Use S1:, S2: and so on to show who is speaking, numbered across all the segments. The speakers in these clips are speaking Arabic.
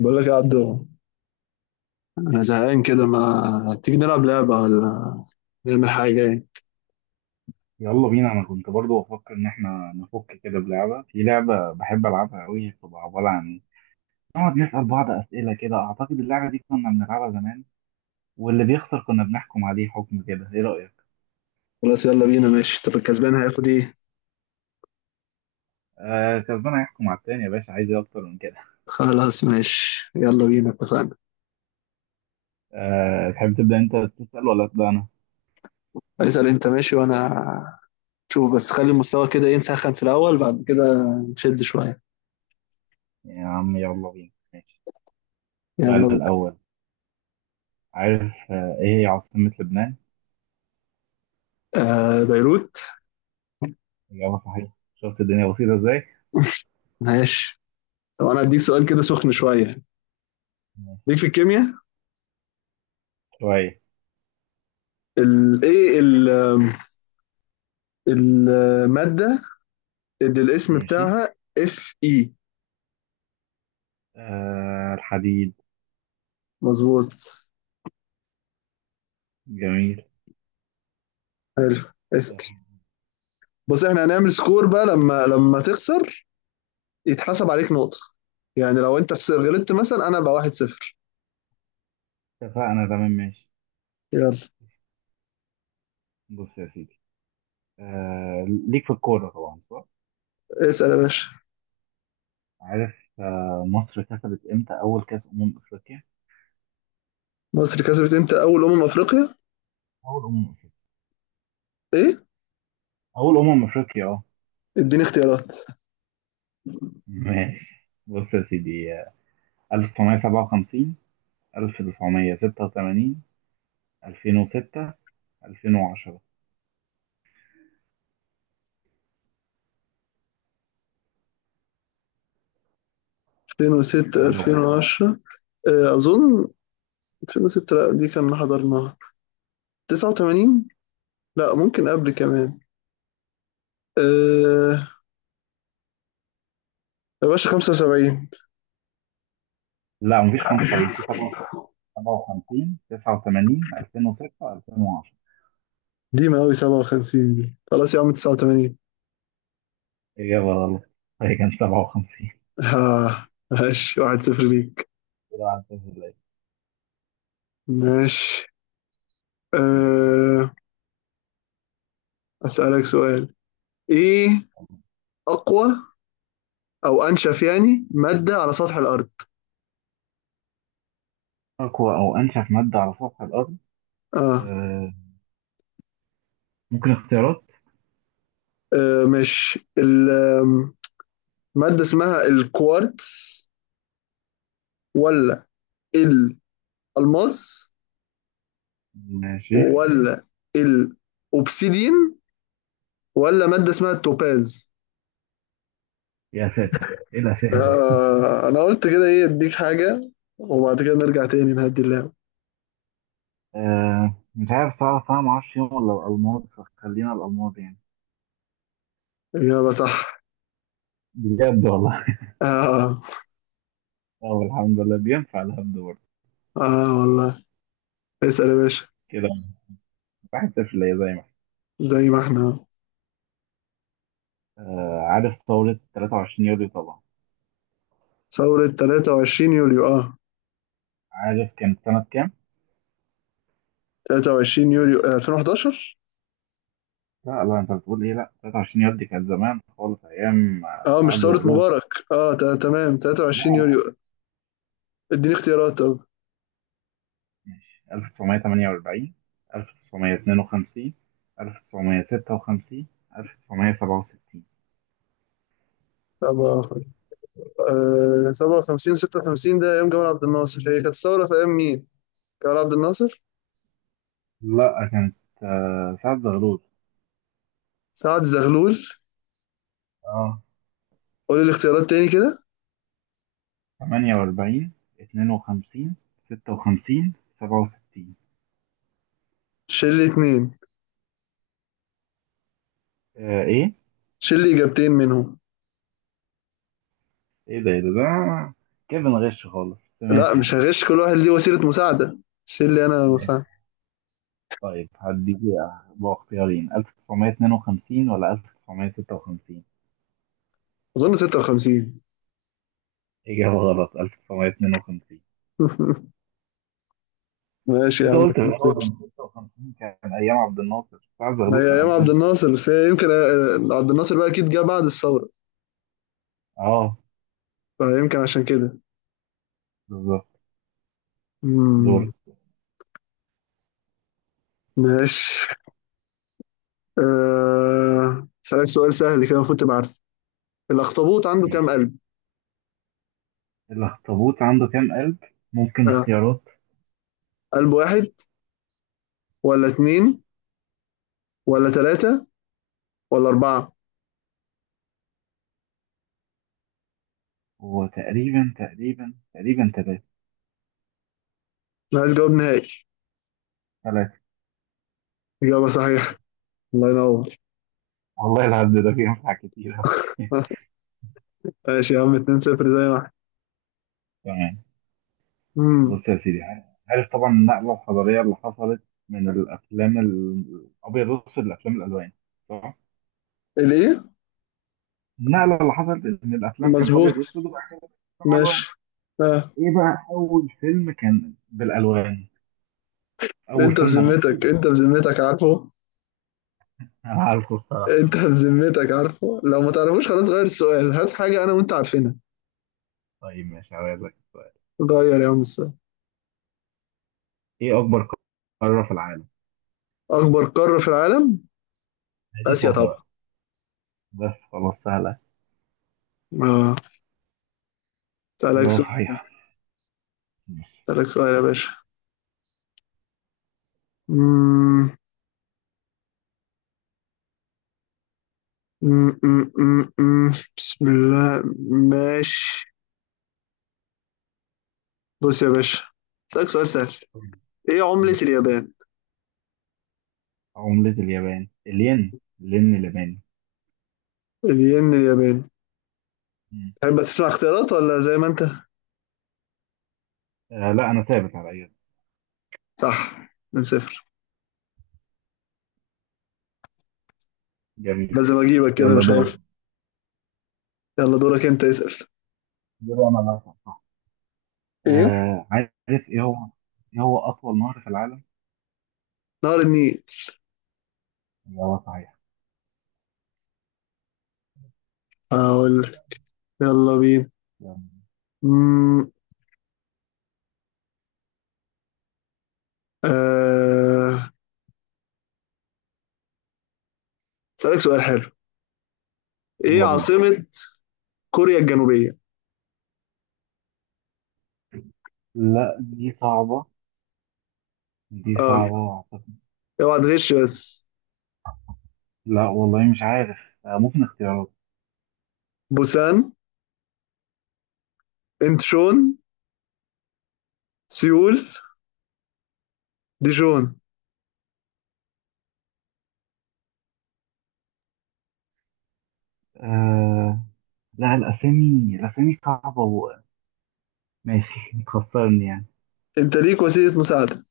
S1: بقول لك يا عبدو، انا زهقان كده، ما تيجي نلعب لعبه ولا نعمل حاجه يعني؟
S2: يلا بينا، انا كنت برضو بفكر ان احنا نفك كده بلعبه. في لعبه بحب العبها قوي، بتبقى عباره عن نقعد نسال بعض اسئله كده. اعتقد اللعبه دي كنا بنلعبها زمان، واللي بيخسر كنا بنحكم عليه حكم كده. ايه رايك؟
S1: خلاص، يلا بينا، ماشي. طب الكسبان هياخد ايه؟
S2: آه، كسبان هيحكم على التاني يا باشا. عايز ايه اكتر من كده؟
S1: خلاص ماشي، يلا بينا، اتفقنا.
S2: آه، تحب تبدا انت تسال ولا ابدا انا؟
S1: اسال انت ماشي وانا شوف. بس خلي المستوى كده ايه، نسخن في الاول، بعد كده نشد شويه.
S2: يا عم يلا بينا ماشي.
S1: يلا
S2: السؤال
S1: بينا.
S2: الاول. عارف ايه هي عاصمه لبنان؟
S1: آه، بيروت.
S2: اجابه صحيحه. شفت الدنيا بسيطه ازاي.
S1: ماشي. طب انا هديك سؤال كده سخن شويه.
S2: ماشي.
S1: ليك في الكيمياء
S2: شويه.
S1: الايه الماده اللي الاسم
S2: ماشي،
S1: بتاعها اف اي؟
S2: آه، الحديد.
S1: مظبوط.
S2: جميل.
S1: حلو، اسال. بص احنا هنعمل سكور بقى، لما تخسر يتحسب عليك نقطة. يعني لو انت غلطت مثلا، انا بقى 1-0.
S2: اتفقنا تمام، ماشي.
S1: يلا.
S2: بص يا سيدي. ليك في الكورة طبعا صح؟
S1: اسأل يا باشا.
S2: عارف. مصر كسبت امتى أول كأس أمم أفريقيا؟
S1: مصر كسبت امتى اول افريقيا؟
S2: أول أمم أفريقيا.
S1: ايه؟
S2: أول أمم أفريقيا اه.
S1: اديني اختيارات.
S2: ماشي، بص يا سيدي. 1957، 1986، 2006، 2010.
S1: 2006،
S2: سهل أهو.
S1: 2010؟ اه، اظن. 2006؟ لا، دي كان حضرناها. 89؟ لا ممكن قبل كمان. أه يا باشا، 75؟
S2: لا مفيش 75. في 57، 89، 2006، 2010.
S1: دي ما قوي. 57 دي خلاص يا عم. 89؟
S2: إجابة غلط، هي كانت 57.
S1: ها، ماشي، 1-0 ليك.
S2: كده عدت في الليل.
S1: ماشي.
S2: ماشي يا
S1: أه. أسألك سؤال. ايه
S2: سيدي.
S1: اقوى او انشف يعني ماده على سطح الارض؟
S2: أقوى أو أنشف مادة على سطح الأرض.
S1: اه.
S2: آه، ممكن اختيارات.
S1: مش الماده اسمها الكوارتز، ولا الالماس،
S2: ماشي.
S1: ولا الاوبسيدين، ولا ماده اسمها التوباز؟
S2: يا ساتر، إيه الأسئلة.
S1: انا قلت كده ايه اديك حاجه، وبعد كده نرجع تاني نهدي اللعبه.
S2: آه، مش عارف، صعب صعب، معرفش، يوم ولا الألماظ، فخلينا الألماظ يعني.
S1: اجابه صح.
S2: بجد والله.
S1: اه.
S2: أه، الحمد لله، بينفع الهبد برضه.
S1: اه والله. اسال يا باشا.
S2: كده واحد صفر ليا، زي ما إحنا.
S1: زي ما احنا.
S2: آه، عارف ثورة 23 يوليو طبعا.
S1: ثورة 23 يوليو، اه.
S2: عارف كانت سنة كام؟
S1: 23 يوليو، 2011.
S2: لا لا، أنت بتقول إيه؟ لا، 23 يوليو دي كانت زمان خالص، أيام
S1: اه، مش
S2: سعد
S1: ثورة
S2: زغلول.
S1: مبارك. اه تمام. 23
S2: لا،
S1: يوليو. اديني اختيارات طب.
S2: ماشي. 1948، 1952، 1956، 1967.
S1: سبعة. 57 و56 ده ايام جمال عبد الناصر. هي كانت الثورة في ايام مين؟ جمال عبد الناصر.
S2: لا كانت سعد زغلول.
S1: سعد زغلول.
S2: اه،
S1: قول الاختيارات تاني كده.
S2: 48، 52، 56، 67.
S1: شيل لي اتنين.
S2: آه، ايه؟
S1: شيل لي اجابتين منهم.
S2: ايه ده ايه ده ده. كده بنغش خالص، بس
S1: لا،
S2: ماشي
S1: مش
S2: يعني.
S1: هغش. كل واحد ليه وسيلة مساعدة. شيل لي انا
S2: ماشي.
S1: مساعدة.
S2: طيب هديك بقى اختيارين، 1952 ولا 1956؟
S1: اظن 56.
S2: إجابة غلط، 1952.
S1: ماشي يا
S2: انت
S1: عم،
S2: قلت في الاول
S1: 2-0.
S2: ان 56 كان ايام عبد الناصر. سعد
S1: ما
S2: زغلول
S1: هي
S2: كان
S1: ايام عبد
S2: قبلهم.
S1: الناصر بس، هي يمكن عبد الناصر بقى اكيد جه بعد الثورة،
S2: اه،
S1: فيمكن عشان كده.
S2: بالظبط.
S1: مم.
S2: دور.
S1: ماشي. أسألك سؤال سهل، كده المفروض تبقى عارف. الأخطبوط عنده كام
S2: ماشي.
S1: قلب؟
S2: الاخطبوط عنده كام قلب؟ ممكن
S1: أه.
S2: اختيارات.
S1: قلب واحد، ولا اتنين، ولا تلاتة، ولا أربعة؟
S2: هو تقريبا تقريبا تقريبا ثلاثة.
S1: أنا عايز جواب نهائي.
S2: ثلاثة.
S1: إجابة صحيحة. الله ينور.
S2: والله العبد ده فيه أنفع كتير أوي.
S1: ماشي يا عم، 2 0، زي ما احنا.
S2: تمام.
S1: امم.
S2: بص يا سيدي. عارف طبعا النقلة الحضارية اللي حصلت من الأفلام الأبيض والأسود لأفلام الألوان صح؟
S1: الإيه؟
S2: النقلة اللي حصلت إن الأفلام كانت
S1: مظبوط.
S2: أبيض وأسود، وبعد كده بقت أفلام
S1: ماشي.
S2: ألوان.
S1: أه.
S2: إيه بقى أول فيلم كان بالألوان؟ أول
S1: أنت
S2: فيلم مصري.
S1: بذمتك أنت بذمتك عارفه؟
S2: أنا عارفه الصراحة.
S1: أنت بذمتك عارفه؟ لو ما تعرفوش خلاص غير السؤال، هات حاجة أنا وأنت عارفينها.
S2: طيب ماشي، هسألك سؤال.
S1: غير يا عم السؤال.
S2: إيه أكبر قارة في العالم؟
S1: أكبر قارة في العالم؟
S2: دي
S1: آسيا
S2: سهلة
S1: طبعا.
S2: بقى. بس خلاص، سهلة.
S1: أه. أسألك
S2: إجابة
S1: سؤال.
S2: صحيحة. ماشي.
S1: أسألك سؤال يا باشا. مم، مم، مم، مم، مم. بسم الله. ماشي. بص يا باشا، أسألك سؤال سهل. إيه عملة اليابان؟
S2: عملة اليابان الين. الين الياباني.
S1: الين الياباني.
S2: مم.
S1: تحب تسمع اختيارات ولا زي ما أنت؟
S2: آه، لا أنا ثابت على إجابة.
S1: صح، من صفر.
S2: جميل.
S1: لازم أجيبك كده
S2: يلا
S1: مش عارف.
S2: دور.
S1: يلا دورك أنت اسأل.
S2: دور أنا اللي هسأل صح.
S1: ايه؟
S2: آه، عارف. إيه هو إيه هو أطول نهر في العالم؟
S1: نهر النيل.
S2: إجابة صحيحة.
S1: أقول لك. يلا بينا.
S2: يلا.
S1: مم، آه، أسألك سؤال حلو. إيه
S2: يلا بينا.
S1: عاصمة كوريا الجنوبية؟
S2: لا دي صعبة. دي
S1: أه
S2: صعبة أعتقد.
S1: اوعى تغش بس.
S2: لا والله مش عارف. آه، ممكن اختيارات.
S1: بوسان، انتشون، سيول، ديجون.
S2: آه، لا، الأسامي الأسامي صعبة و ماشي. تخسرني يعني.
S1: انت ليك وسيله مساعده.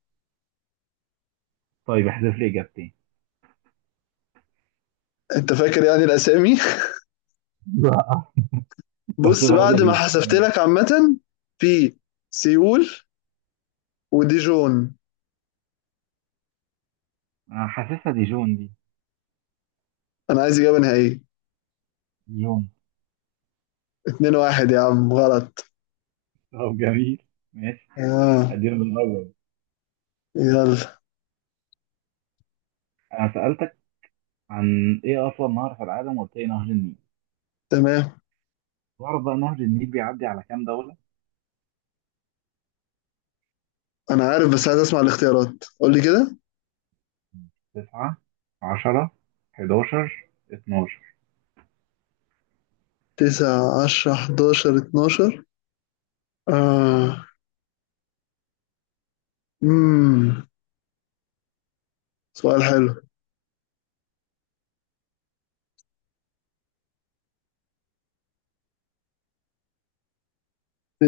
S2: طيب احذف لي إجابتين.
S1: انت فاكر يعني الاسامي.
S2: لا. بس
S1: بص بعد ما
S2: بقلل.
S1: حسبت لك، عامه في سيول وديجون.
S2: أنا حاسسها دي جون دي.
S1: انا عايز اجابه نهائيه.
S2: جون.
S1: 2 1 يا عم، غلط.
S2: طب جميل. ماشي.
S1: اه.
S2: أديله من الأول.
S1: يلا.
S2: أنا سألتك عن إيه أصلا؟ نهر في العالم، وقلت لي نهر النيل.
S1: تمام.
S2: تعرف بقى نهر النيل بيعدي على كام دولة؟
S1: انا عارف، بس عايز اسمع الاختيارات، قول لي كده.
S2: تسعة، عشرة، حداشر، اتناشر.
S1: 9 10 11 12. اه امم سؤال حلو.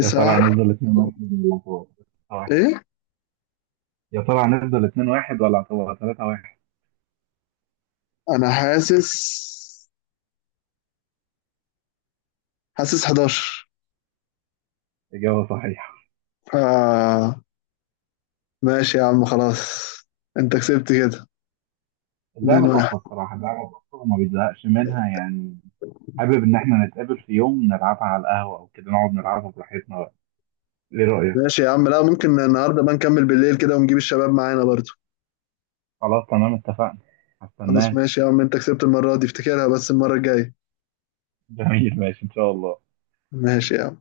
S2: يا ترى هنفضل اتنين واحد ولا هتبقى-
S1: ايه؟
S2: يا ترى هنفضل اتنين واحد ولا هتبقى تلاتة واحد؟
S1: انا حاسس، حاسس 11.
S2: إجابة صحيحة.
S1: آه، ماشي يا عم، خلاص. انت كسبت كده. 2
S2: اللعبة
S1: 1.
S2: تحفة الصراحة، اللعبة تحفة، وما بيزهقش منها يعني. حابب إن إحنا نتقابل في يوم نلعبها على القهوة أو كده، نقعد نلعبها براحتنا بقى. إيه رأيك؟
S1: ماشي يا عم، لا ممكن النهارده بقى نكمل بالليل كده، ونجيب الشباب معانا برضو.
S2: خلاص تمام، اتفقنا.
S1: خلاص
S2: هستناك.
S1: ماشي يا عم، انت كسبت المرة دي، افتكرها بس المرة الجاية.
S2: جميل، ماشي إن شاء الله.
S1: ماشي يا عم.